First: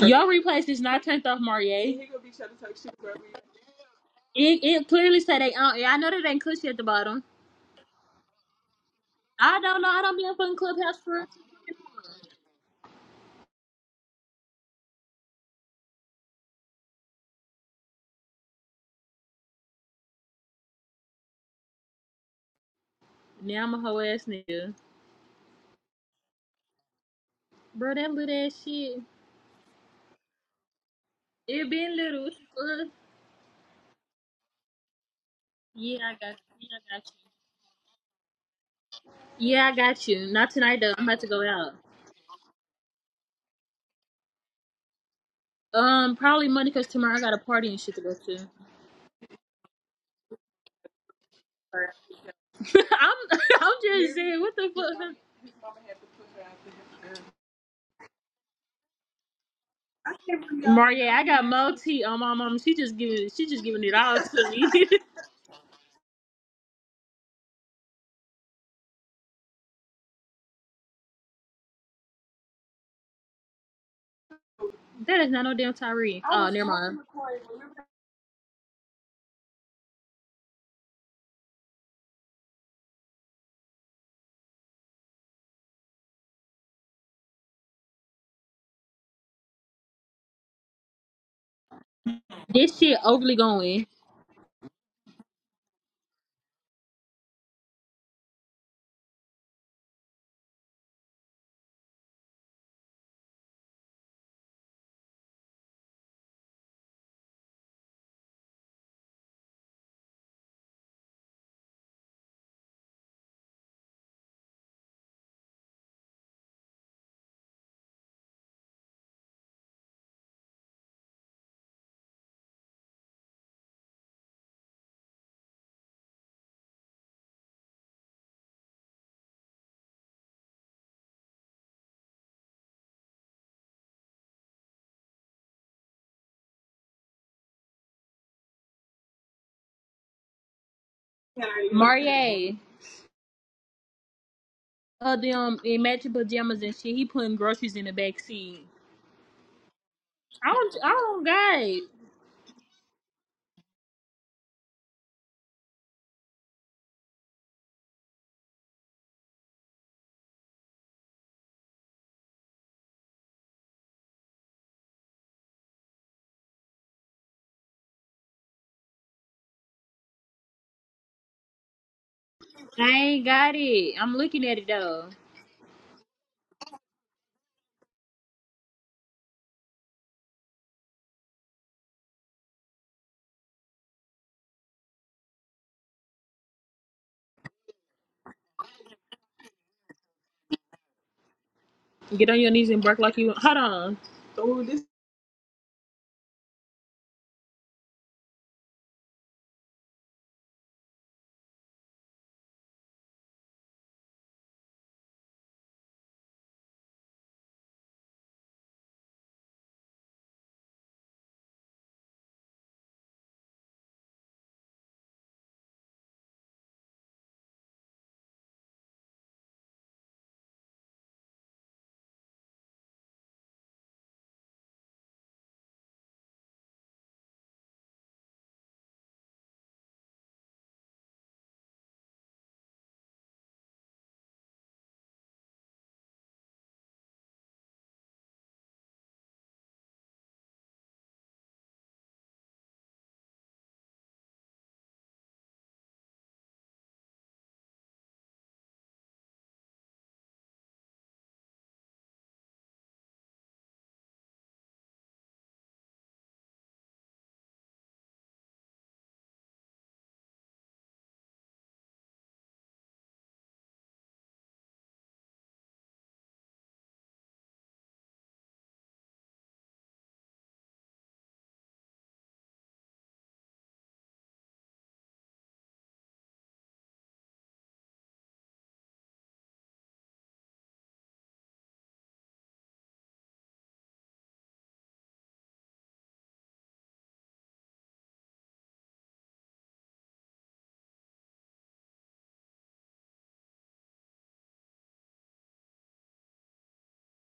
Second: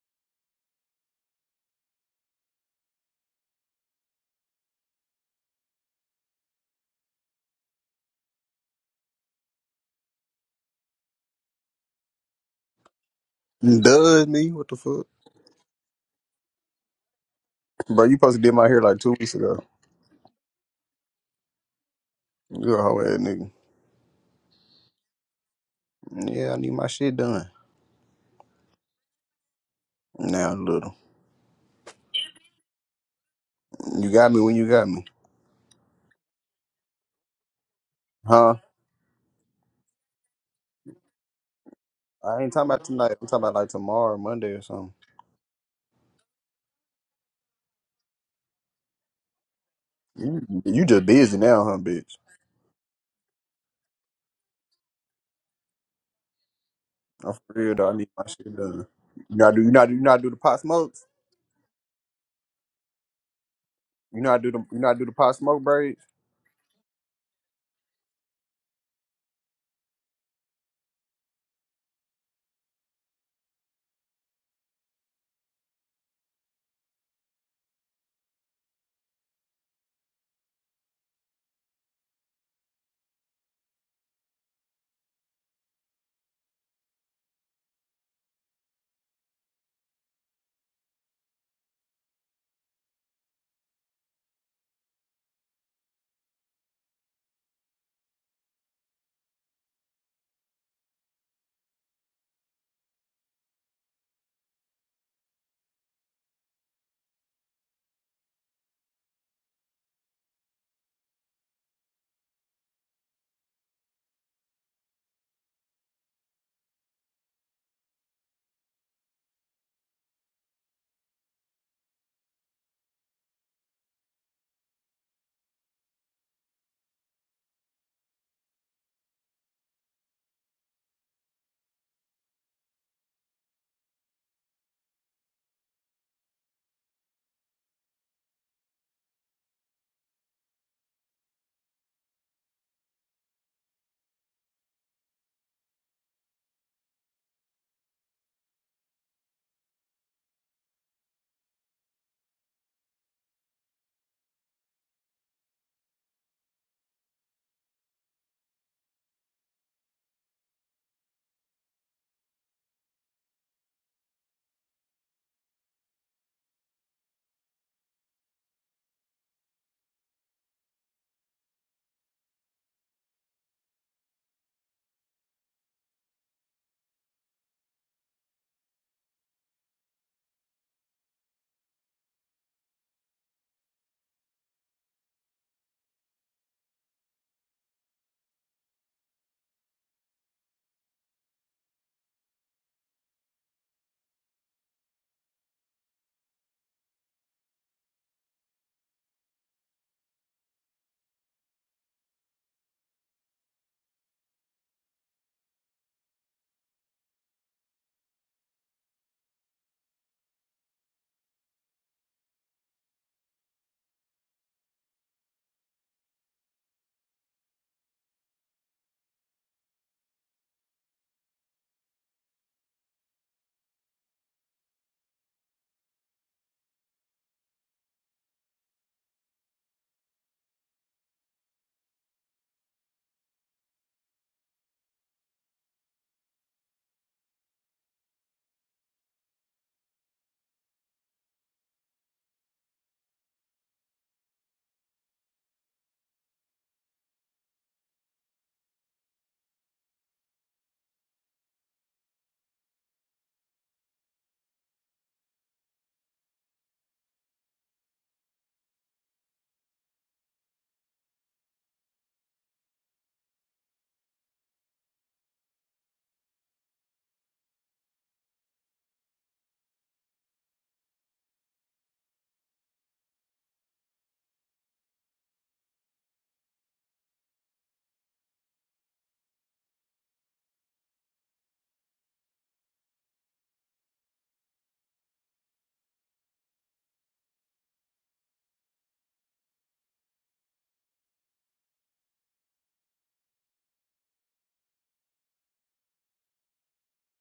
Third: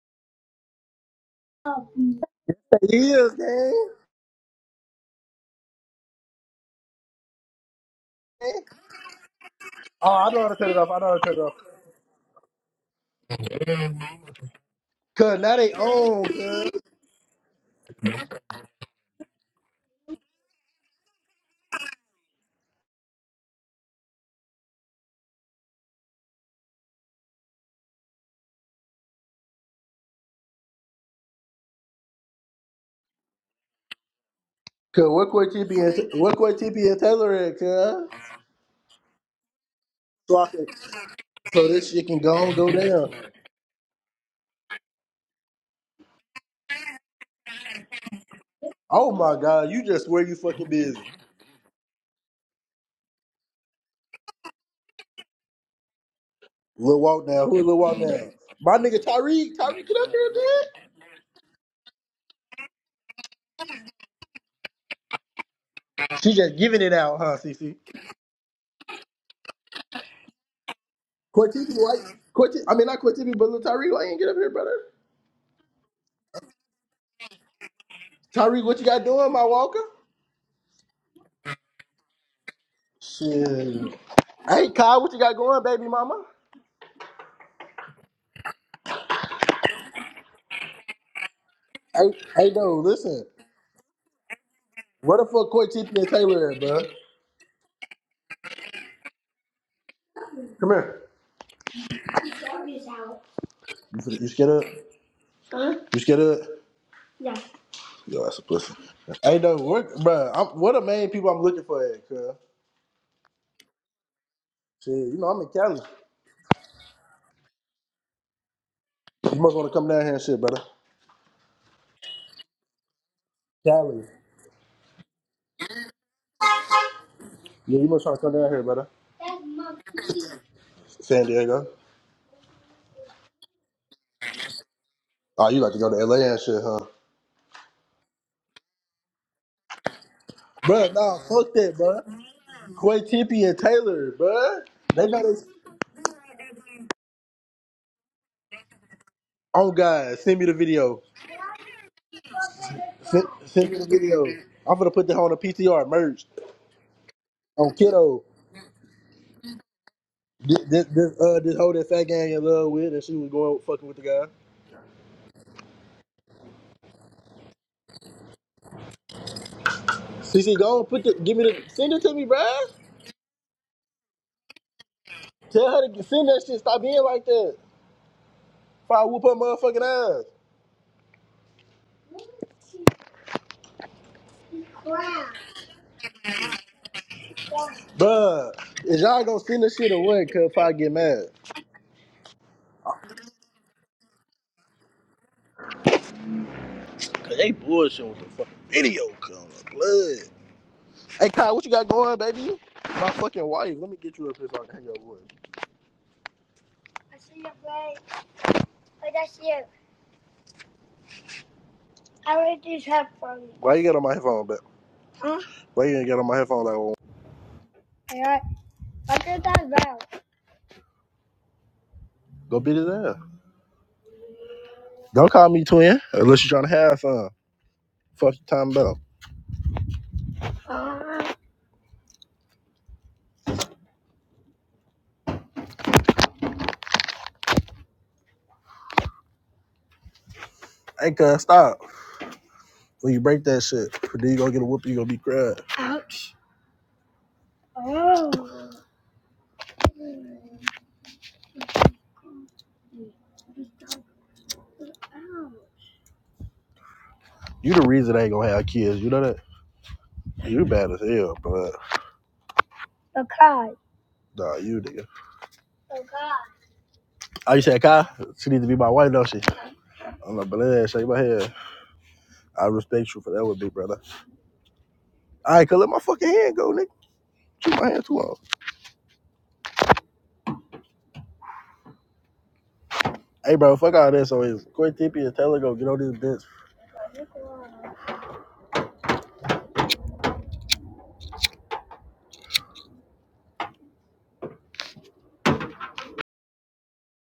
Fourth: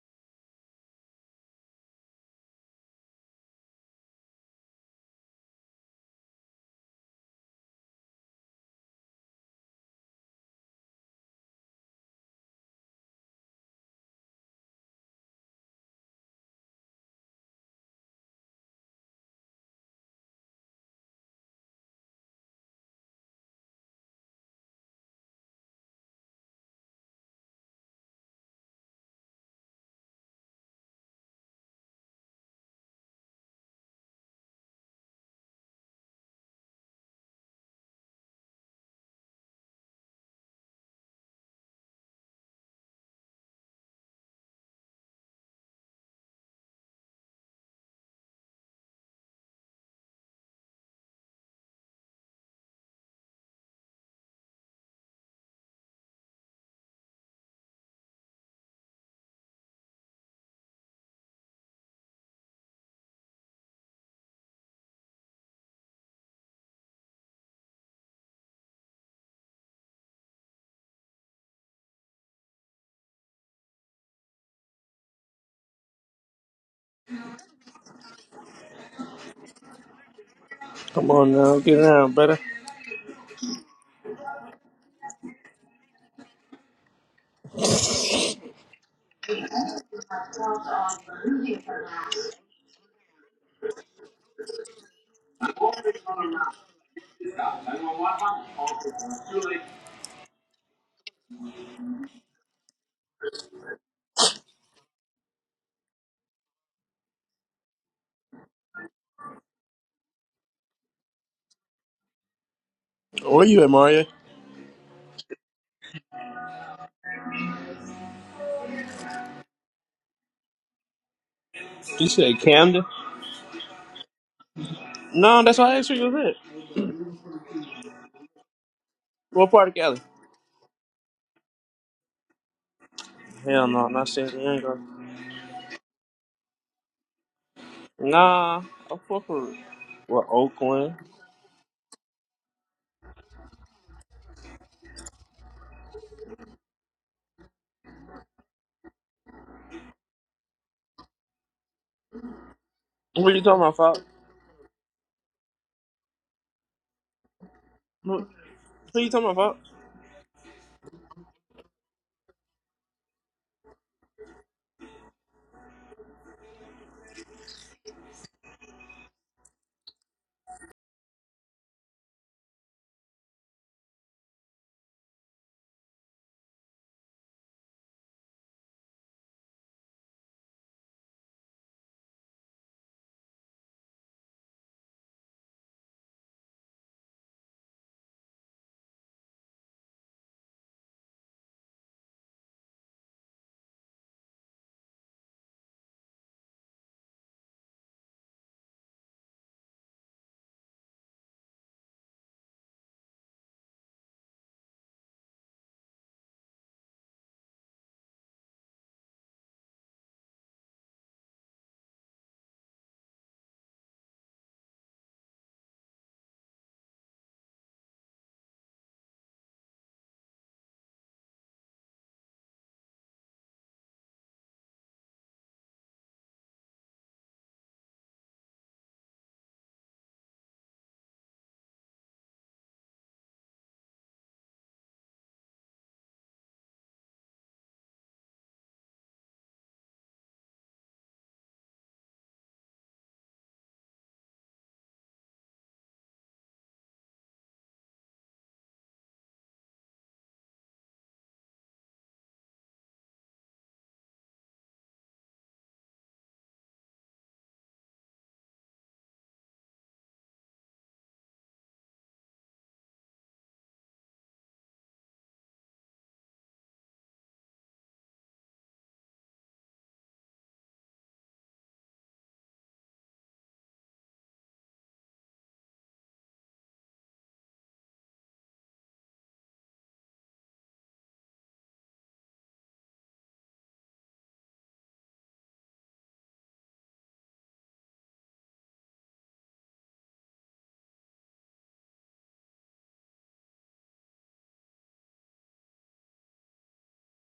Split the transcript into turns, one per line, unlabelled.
Your replays is not turned off, Marie.
He is, man.
It, it clearly said they on. Yeah, I know that ain't cushy at the bottom. I don't know. I
Oh,
don't be
I
in
know how
fucking
to cut it off.
clubhouse
I know how to
for.
cut it off.
Duh, me. What the fuck?
Cause now they own, cuz.
Bro, you supposed to did my hair like two weeks ago. You a hoe ass nigga.
Now I'm a hoe ass nigga,
Yeah, I need my shit done.
bro. That little ass shit.
Now, little.
It been little. What the fuck?
You got me when you got me.
Cause what quit TP
Yeah, I
and
got
what quit
you. Yeah,
TP
I
and
got
Taylor at, cuz?
Huh?
you. Yeah, I got you.
So, I
Not
can-
tonight though. I'm about to go
so
out.
this shit can go
I ain't
on,
talking
go
about tonight.
down.
I'm talking about like tomorrow, Monday or something.
Um, probably Monday because tomorrow I got a party and shit to go to.
Oh my god, you just where you
You,
fucking
you
busy.
just busy now, huh, bitch?
I'm I'm just saying, what the fuck?
Lil Walk
I'm for
now. Who
real
Lil
though. I
Walk
need
now?
my shit
My
done.
nigga
You not
Tyreek.
do you
Tyreek,
not do
get
you
up
not do
here,
the pot
man.
smokes?
Maria, I got Mo T on my mom. She just giving she just giving it all
You not
to
do the you
me.
not do the pot smoke braids?
She just giving it out, huh, Cece? Quit TP, why? Quit I mean, not quit TP, but Lil Tyreek, why you ain't get up here, brother?
That is not no damn Tyree. Oh, never mind.
Tyreek, what you got doing, my walker?
Come on now, get down, brother.
Shit. Hey, Kyle, what you got going, baby mama? Hey, hey,
This
dude,
shit
listen.
overly going.
Where the fuck Coy TP and Taylor at, bro? Come here. You, finna- you scared up? You scared up? Yo, that's a pussy. Hey, dude, where, bro, I'm, what the main people I'm looking for at, cuz?
Where you at, Mario?
Shit, you know, I'm in Cali. You must want to come down here and shit, brother.
You said Camden?
Cali.
No, that's why I asked you you was at.
Yeah, you must try to come down here, brother.
What part of Cali?
San Diego.
Hell no, not San Diego.
Oh, you like to go to LA and shit, huh?
Nah, I fuck with, with
Bruh,
Oakland.
nah,
that
fuck
already went
that,
through.
bruh.
Marie,
Quay Tippy and Taylor, bruh. They
uh,
got us.
them in matching pajamas and shit. He putting groceries in the back seat.
Oh, God, send me
I
the
don't, I
video.
don't got it.
Send,
What you talking
send
about,
me the
Fox?
video. I'm gonna put that on a PTR merch. On kiddo,
What, what you talking about,
this this this, uh, this whole that fat gang in love with, and she was going fucking with the guy. CC, go on, put the give me the send it to me, bruh.
I ain't got it. I'm looking at it though.
Tell her to send that shit. Stop being like that. If I whoop her motherfucking ass, bruh. Is y'all gonna send this shit away? Cause if I get mad,
Get on your knees and bark like you. Hold on.
Cause they bullshit with the fucking video coming blood. Hey Kai, what you got going, baby? My fucking wife. Let me get you up here so I can hear your voice. I see your play, but that's you. I already just have fun. Why you got on my headphone, but why you ain't got on my headphone like? All right. I did that well. Go beat his ass. Don't call me twin unless you're trying to have fun. Fuck your time about. Hey, cuz, stop. When you break that shit, then you gonna get a whoop. You gonna be crying. Oh. You the reason I ain't gonna have kids. You know that? You bad as hell, but Okay. nah, you nigga. Okay. Oh, you said Kai? She needs to be my wife, don't she? I'm like, but that shake my head. I respect you for that with big brother. All right, cuz let my fucking hand go, nigga. Shoot my hand too long. Hey, bro, fuck all this. So it's Quit Tippy and Taylor go get on these bitch.